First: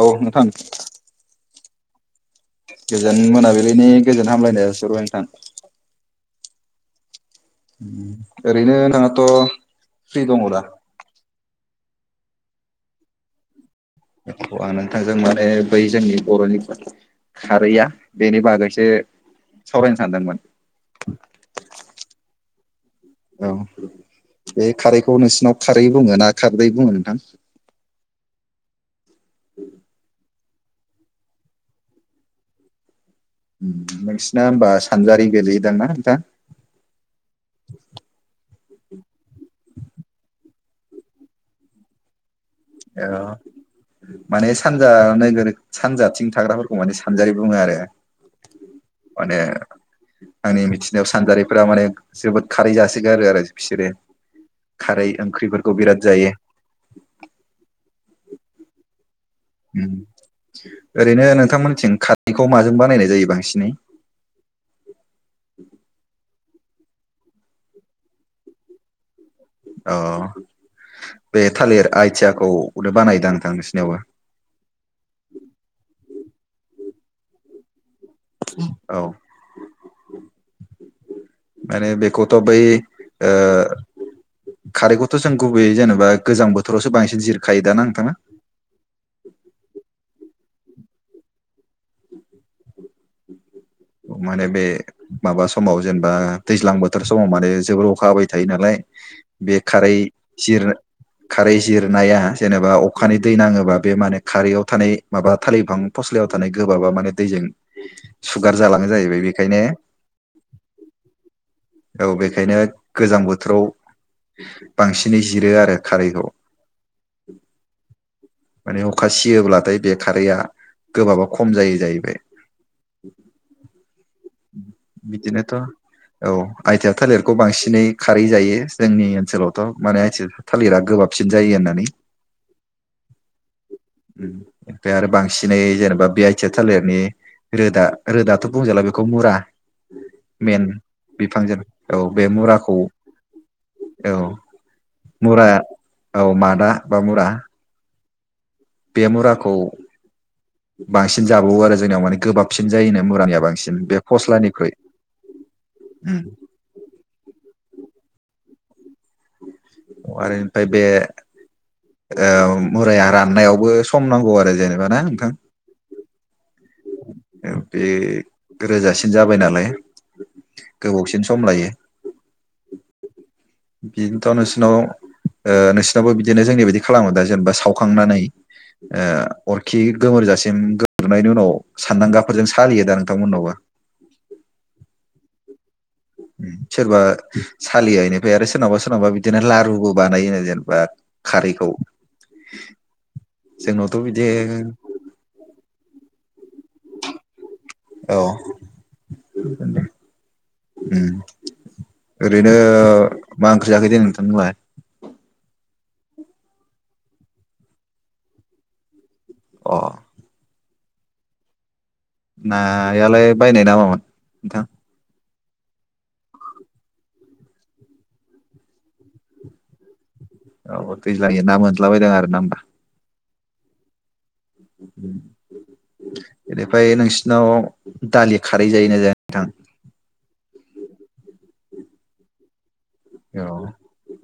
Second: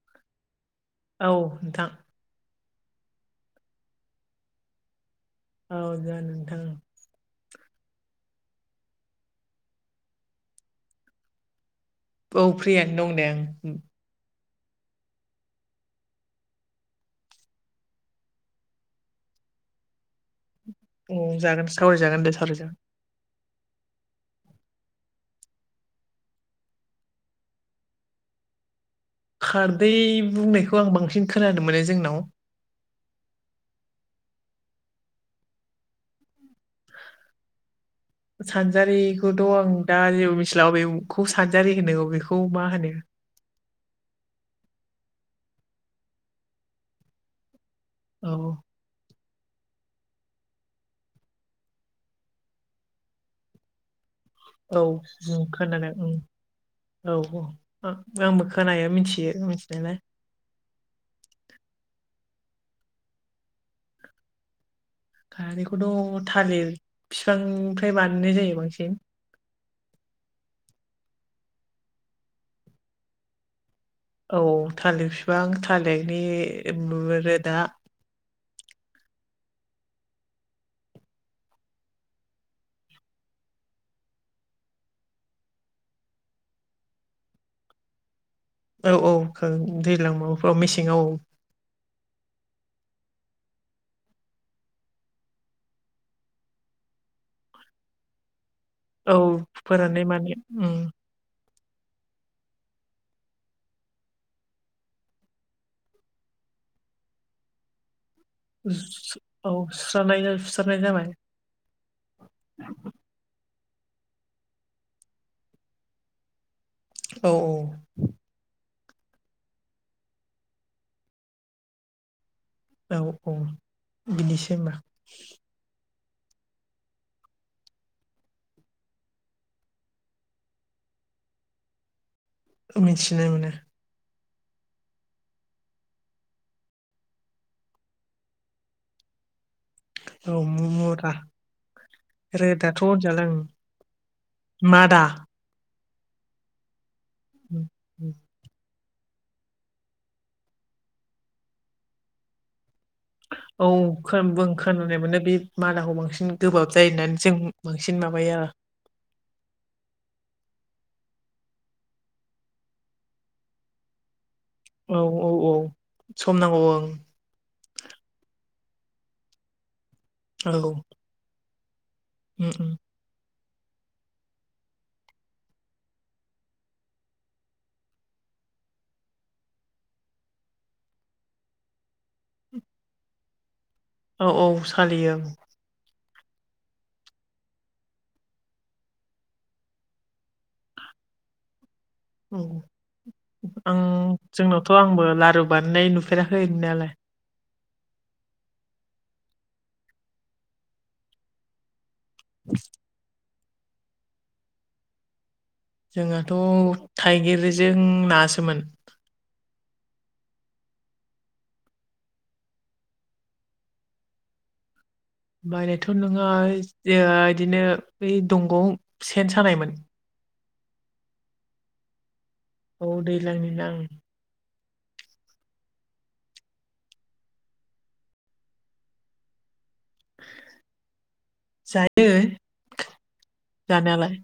औ नोंथां। नोंथां? गोजोन मोनाबिलिनि गोजोन हामग्लायनाय जासि हरबाय नोंथां। औ जागोन नोंथां। अम ओरैनो नोंहाथ' फ्रि दङ दा? औ फ्रियानो दं दे अम-अम। बे आं नोंथांजों माने बै जोंनि बर'नि खारैया बेनि बागैसो सावरायनो सानदोंमोन। औ जागोन सावराय जागोन दे सावराय जागोन। औ बे खारैखौ नोंसिनाव खारै बुङो ना खारदै बुङो नोंथां। [inaudible] खारदै बुंनायखौ आं बांसिन खोनानो मोनो जोंनाव। नोंसिना होमबा सानजारि गोलैयोदां ना नोंथा? सानजारिखौथ' आं दा जेबो मिथिला बेखौ सानजारि होनो अबेखौ - अबेखौ खौ मा होनो? औ माने सानजा नोगोर सानजाथिं थाग्राफोरखौ माने सानजारि बुङो आरो। औ। माने आंनि मिथिनायाव सानजारिफोरा माने जोबोद खारै जासोगारो आरो बिसोरो। औ खारै जों ओंख्रिफोरखौ खोनादों बिराद ओं जायो। औ औ आंबो खोनाया मिथियो। अम मिथिनायालाय ओरैनो नोंथांमोनथिं खारै -खौ माजों बानायनाय जायो बांसिनै? खारैखौथ' थालिर बिफांनिफ्राय बानायनाय जायो बांसिन। अ बे थालिर आइथियाखौ बानायो दां नोंथां नोंसिनियाबो। औ थालिर बिफां थालिरनि रोदा औ। माने बिखौ'थ बै ओं खारैखौथ' जों गुबैयै जेनेबा गोजां बोथोरावसो बांसिन जिरखायो दाना नोंथाङा। औ औ दैज्लां माबाफ्राव मेसेङाव औ। [inaudible] माने बे माबा समाव जेनेबा दैज्लां बोथोर समाव माने जोबोर अखा हाबाय थायो। थायो नालाय औ बे खारै फोराननाय माने जिर उम खारै जिरनाया जेनेबा अखानि दै नाङोबा बे माने खारैयाव थानाय माबा थालिर बिफांनि फस्लायाव थानाय गोबाब माने दैजों सु औ सुस्रानाय सुस्रानाय जाबाय। औ बेखायनो गोजां बोथोराव बांसिनै जिरो आरो खारैखौ। औ औ। माने अखा सियोब्लाथाय बे खारैया गोबाबआ खम जायो जाहैबाय। अ औ। बिदिसो होमबा बिदिनोथ'। औ आइथिया थालिरखौ बांसिनै खारै जायो जोंनि ओनसोलावथ' माने आइथिया थालिरा गोबाबसिन जायो होननानै। मिथिनो मानो। ओमफ्राय आरो बांसिनै जेनेबा बि आइ टिआ थालिरनि रोदा रोदाथ' बुंजाला बेखौ मुरा औ मेन मु- मुरा बिफांजों औ बे मुराखौ रोदाथ' होनजाला ओं औ मादा मुरा औ मादा बा मुरा। [inaudible] बे मुराखौ बांसिन जाबावो आरो जोंनियाव माने गोबाबसिन जायोनो मुरानिया औ बांसिन बे बुं फस्लानिख्रुइ खोनानाय मोनो बे मादाखौ बांसिन गोबाब जायो होननानै जों माबायो आरो। आरो निफ्राय बे मुराया राननायावबो सम नांगौ आरो। जेनेबा ना औ औ नोंथां औ सम नांगौ ओं। बे रोजासिन जाबाय नालाय औ गोबावसिन सम लायो। उम उम बेनथ' नोंसिनाव। नोंसिनावबो बिदिनो जोंनि बायदि खालामो दा जेनेबा सावखांनानै अरखि गोमोरजासिम गोमोरनायनि उनाव सानदांगाफोरजों सालियो दा नोंथांमोननावबो। औ औ सालियो। [inaudible] सोरबा सालिया इनिफ्राय आरो सोरनावबा सोरनावबा बिदिनो लारुबो बानायो जेनेबा खारैखौ। जोंनावथ' आं बिदि जोंनावथ' आंबो लारु बानायनाय नु नुफेराखै नुनायालाय। औ। ओरैनो मा ओंख्रि जाखो दे नोंथांमोनहा? जोंहाथ' थाइगिरजों नासोमोन। अ। नायालाय बायनाय नामामोन नोंथां? बायनायथ' नङा बिदिनो बै दंग'आव सेन सानायमोन। औ दैज्लांनि ना मोनला बायदों आरोना। औ दैलांनि नाङो। उम। बेनिफ्राय नोंसिनाव दालि खारै जायोना जाया नोंथां। जायो औ जानायालाय।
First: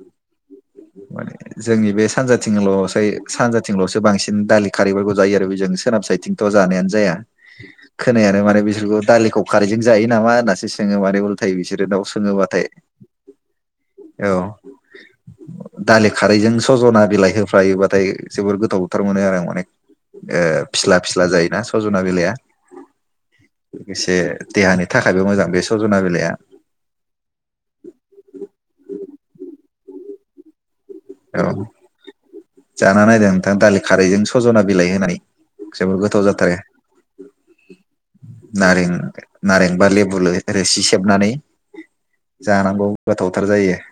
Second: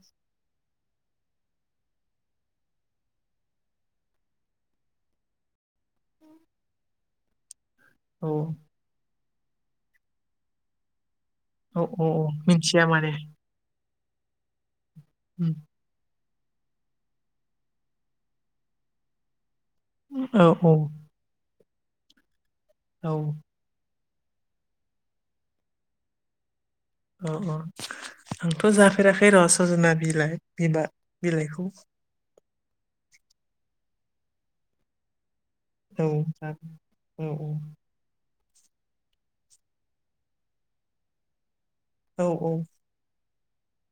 माने जोंनि बे सानजाथिंल'सै सानजाथिंल'सो बांसिन दालि खारैफोरखौ जायो आरो बेजोंसो सोनाब सायटथिंथ' जानायानो जाया खोनाय औ आरो माने बिसोरखौ दालिखौ खारैजों जायो नामा होननासो सोङो मानेल नाथाय औ औ बिसोरो दाउ औ सोङोबाथाय मिथिया माने औ उ दालि खारैजों सज'ना बिलाइ होफ्लायोबाथाय जोबोर गोथाव थार मोनो आरो आं माने औ औ फिस्ला फिस्ला जायोना सजना बिलाया औ लोगोसे देहानि थाखायबो मोजां बे सजना बिलाइआ अ अ आंथ' जाफेराखै र' सजना बिलाइ बिबार औ जाना नायदों नोंथां दालि खारैजों सजना बिलाइ होनानै जोबोर औ गोथाव सार जाथारो औ औ नारें नारेंबा लेबु रोसि सेबनानै औ औ जानांगौ गोथावथार जायो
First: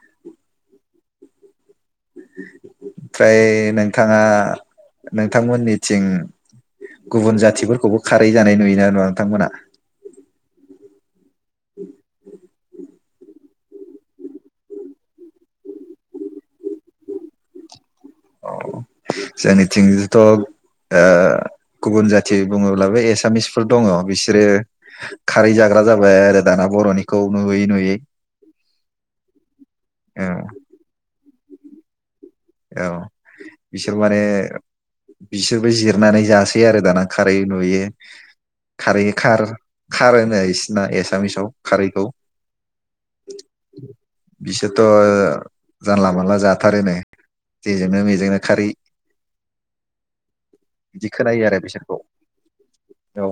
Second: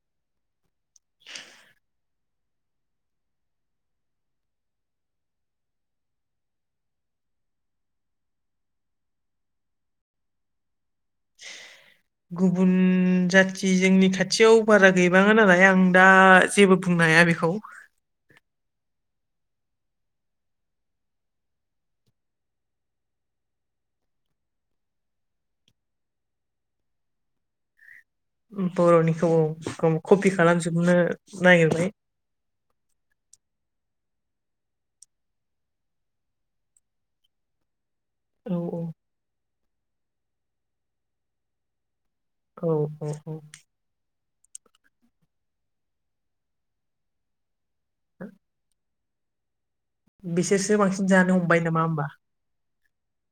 ओमफ्राय नोंथाङा नोंथांमोननिथिं गुबुन जाथिफोरखौबो खारै जानाय नुयोना नुवा नोंथांमोनहा गुबुन जाथि जोंनि खाथियाव बारा गैबाङा नालाय आं दा जेबो बुंनो हाया बेखौ अ जनिथिंथ' ओ गुबुन जाथि बुङोब्लाबो एसामिसफोर दङ बिसोरो खारै जाग्रा जाबाय आरो दाना बर'निखौ नुयै नुयै बर'निखौ औ कपि खालामजोबनो नागिरबाय औ बिसोर माने बिसोरबो जिरनानै जासै आरो दाना खारै नुयो औ खारै खार खार होनो बिसिना एसामिसाव खारैखौ औ औ औ बिसोरथ' जानला मोनला जाथारो नो जेजोंनो मेजोंनो खारै बिसोरसो बांसिन बिदि जानो खोनायो आरो हमबाय नामा बिसोरखौ होमबा औ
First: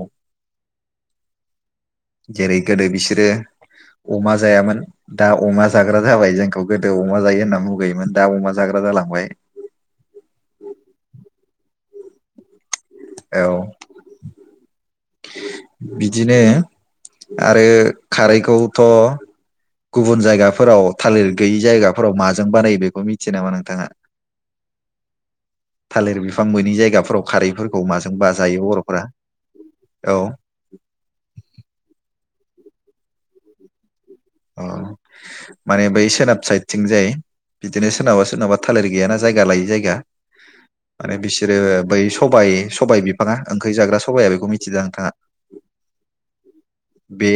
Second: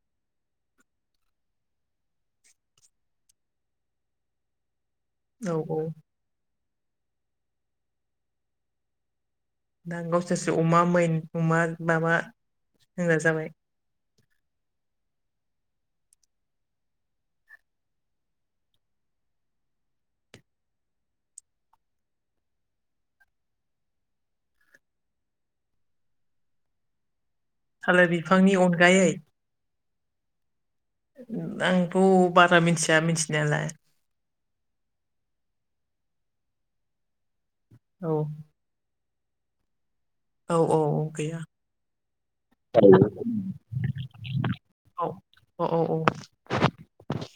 जेरै गोदो बिसोरो अमा जायामोन दा औ अमा औ जाग्रा जाबाय जोंखौ गोदो अमा जायो होनना मुगैयोमोन दा अमा जाग्रा जालांबाय दा गावसोरसो अमा मेन अमा माबा होनग्रा औ जाबाय बिदिनो आरो खारैखौथ' गुबुन जायगाफोराव थालिर गैयि जायगाफोराव माजों बानायो बेखौ मिथियो नामा नोंथाङा थालिर बिफां मोनि जायगाफोराव खारैफोरखौ थालिर माजों बानायना बिफांनि जायो बर'फ्रा अनगायै औ आंथ' बारा मिथिया मिथिनायालाय अ माने बै सोनाब साइदथिं जाय बिदिनो औ सोरनाबा सोरनाबा थालिर गैयाना जायगा लायै जायगा औ औ औ माने गैया बिसोरो बै सबाइ सबाइ बिफाङा ओंखै जाग्रा सबाया बेखौ मिथियो दा नोंथाङा अ औ औ बे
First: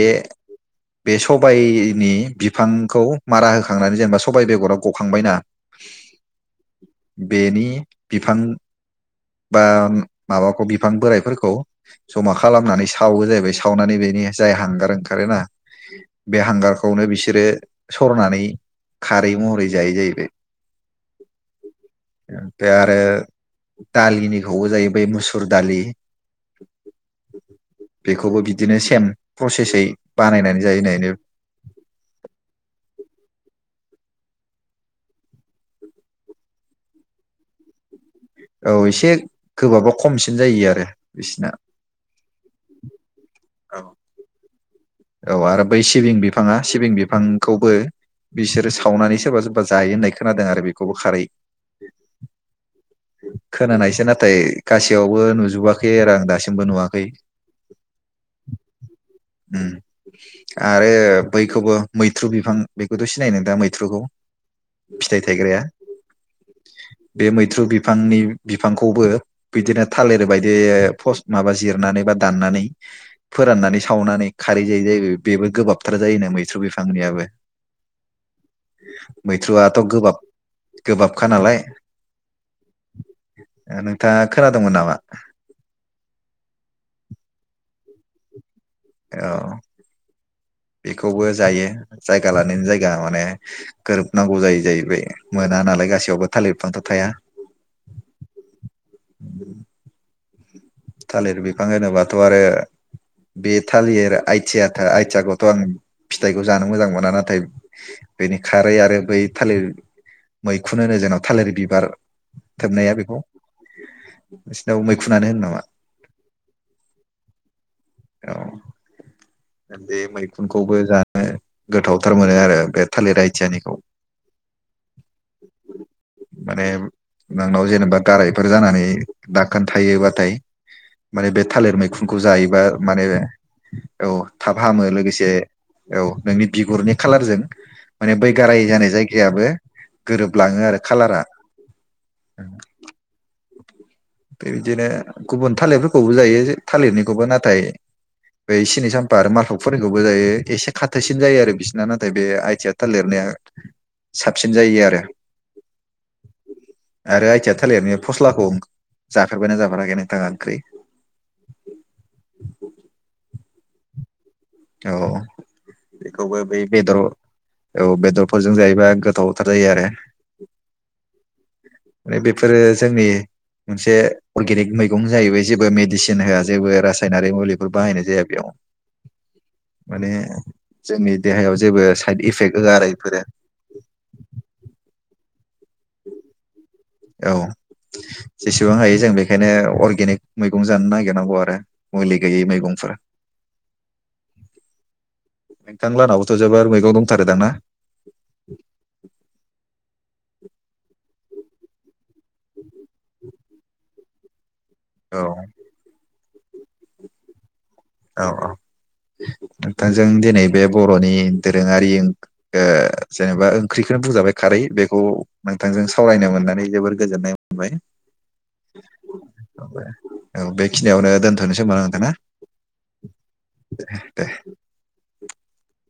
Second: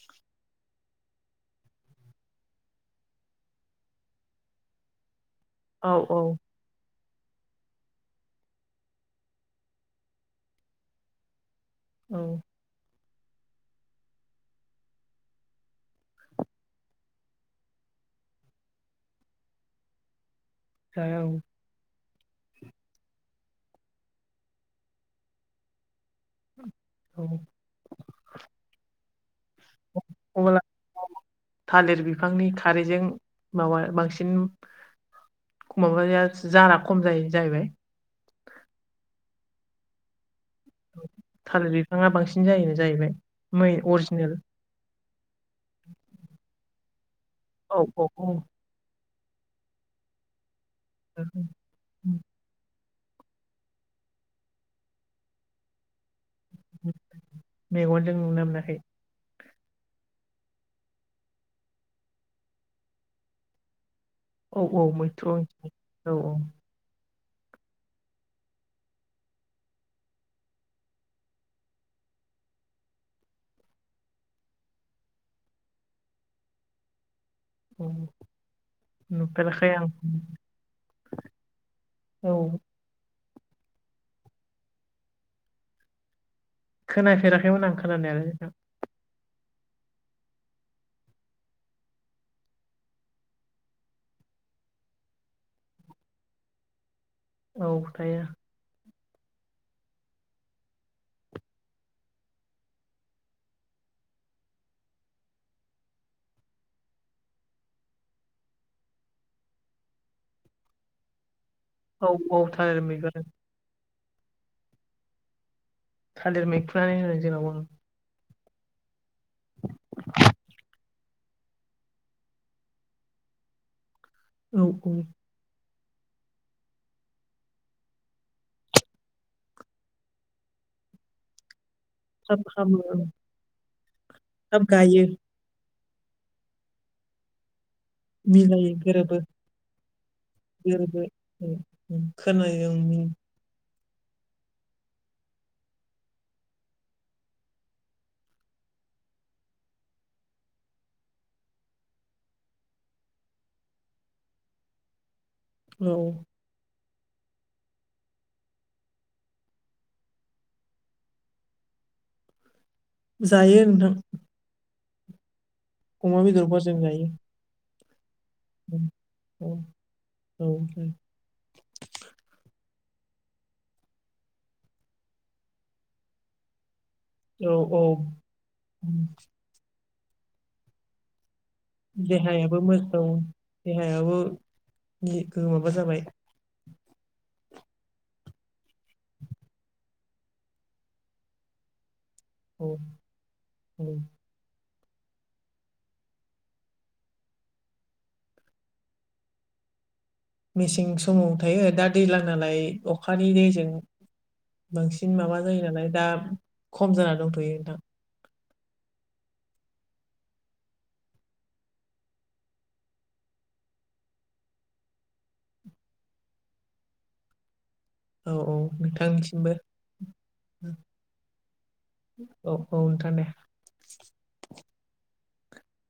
बे सबायनि बिफांखौ मारा होखांनानै जेनेबा सबायाइ बेगरा गखांबायना औ औ बेनि बिफां बा माबाखौ बिफां बोराइफोरखौ औ जमा खालामनानै सावो जाहैबाय सावनानै बेनि जाय हांगार ओंखारोना बे हांगारखौनो बिसोरो सरनानै खारै महरै जायो जाहैबाय औ ओमफ्राय आरो दालिनिखौबो जायो बै मुसुर दालि औ बेखौबो बिदिनो सेम प्रसेसै अब्ला बानायनानै जायो होननायनो थालिर बिफांनि खारैजों माबा बांसिन माबाया जारा खम जायो जाहैबाय औ एसे गोबाबा खमसि थालिर बिफाङा बांसिन जायोनो जाहैबाय मै अरिजिनेल औ आरो बै सिबिं बिफाङा सिबिं बिफांखौबो औ औ औ बिसोरो सावनानै सोरबा सोरबा जायो होननाय खोनादों आरो बे [unintelligible] खोनानायसो नाथाय गासैयावबो नुजोबाखै आरो आं दासिम मेगनजों नुनो मोनाखै ओम आरो बैखौबो मैथ्रु बिफां बेखौथ' सिनायो नोंथां मैथ्रुखौ औ औ फिथाइ मैथ्रु थायग्राया औ औ बे मैथ्रु बिफांनि बिफांखौबो बिदिनो थालिर बायदि फंस माबा जिरनानै एबा दानानै फोरनानै सावनानै खारै जाय जायो बेबो गोबाबथार जायोना मैथ्रु बिफांनियाबो औ नुफेराखै मैथ्रुआथ' आं गोबाब गोबाबखा नालाय औ नोंथाङा खोनादोंंमोन नामा खोनाफेराखैमोन आं खोनानाय नोंथां औ बेखौबो जायो जायगा लानायनि जायगा माने गोरोबनांगौ जायो जाहैबाय मोना नालाय गसियावबो थालिरफांथ' थाया औ थाया उम थालिर बिफां होनोबाथ' आरो बे थालिर आइथिया आथियाखौथ' आं फिथाइखौ जानो मोजां मोना नाथाय बेनि खारै आरो बै थालिर मैखुनुन होनो जोंनाव थालिर बिब बिबार औ औ थालिर थोबनाया बेखौ मैखुन नोंसिनाव मैखुनानो होनो नामा थालिर मैखुनानै बुंङो जोंनावबो औ बे मैखुनखौबो जानो गोथावथार मोनो आरो बे थालिर आइथियानिखौ औ औ [unintelligible] माने नोंनाव जेनेबा गारायफोर जानानै दाखोन थायोबाथाय माने बे थालिर मैखुनखौ थाब जायोबा हामो ओं माने औ थाब हामो लोगोसे औ नोंनि बिगुरनि खालारजों माने बै गाराय मिलायो जानाय गोरोबो जायगायाबो गोरोबलाङो आरो गोरोबो खालारा उम उम खोनायो ओं उम बे बिदिनो गुबुन थालिरफोरखौबो जायो थालिरनिखौबो नाथाय बैसेनि साम्फा आरो मार्कफोरनिखौबो जायो एसे खाथोसिन जायो आरो बिसिना नाथाय बे आइथिया थालिरनाया साबसिन जायो आरो औ आरो आयथिया थालिर फस्लाखौ जाफेरबायना जाफाराखै नोंथाङा ओंख्रि [unintelligible] जायो नोंथां औ अमा बेखौबो बै बेदरफोरजों बेदर जायो औ बेदरफोरजों उम जायोबा औ गोथावथार जायो आरो माने बेफोरो जोंनि मोनसे अर्गेनिक मैगं जाहैबाय जेबो मेडिसिन होआ जेबो रास रासायनारि औ मुलिफोर औ औ बाहायनाय जाया बेयाव उम माने जोंनि देहायाव जेबो साइद इफेक्ट देहायाबो होआ आरो मोजां बेफोरो ओ माबा जाबाय औ जेसेबां हायो जों बेखायनो अर्गेनिक मैगं जानो नागिरनांगौ आरो मुलि गैयै औ मैगंफोरा औ नोंथां लानावथ' जोबोर मैगं दंथारोदां ना [unintelligible] मेसें समाव थायो दा दैज्लां नालाय अखानि दैजों बांसिन औ माबा जायो नालाय दा खम जाना दंथ'यो नोंथां औ औ नोंथांजों दिनै बे बर'नि दोरोङारि ओ जेनेबा ओंख्रिखौ बुंजाबाय खारै बेखौ नोंथांजों सावरायनो मोननानै जोबोर गोजोननाय मोनबाय औ औ नोंथांनिसिमबो औ बेखिनियावनो दोनथ'नोसै ओमबा नोंथा ना औ औ नोंथां दे [unintelligible]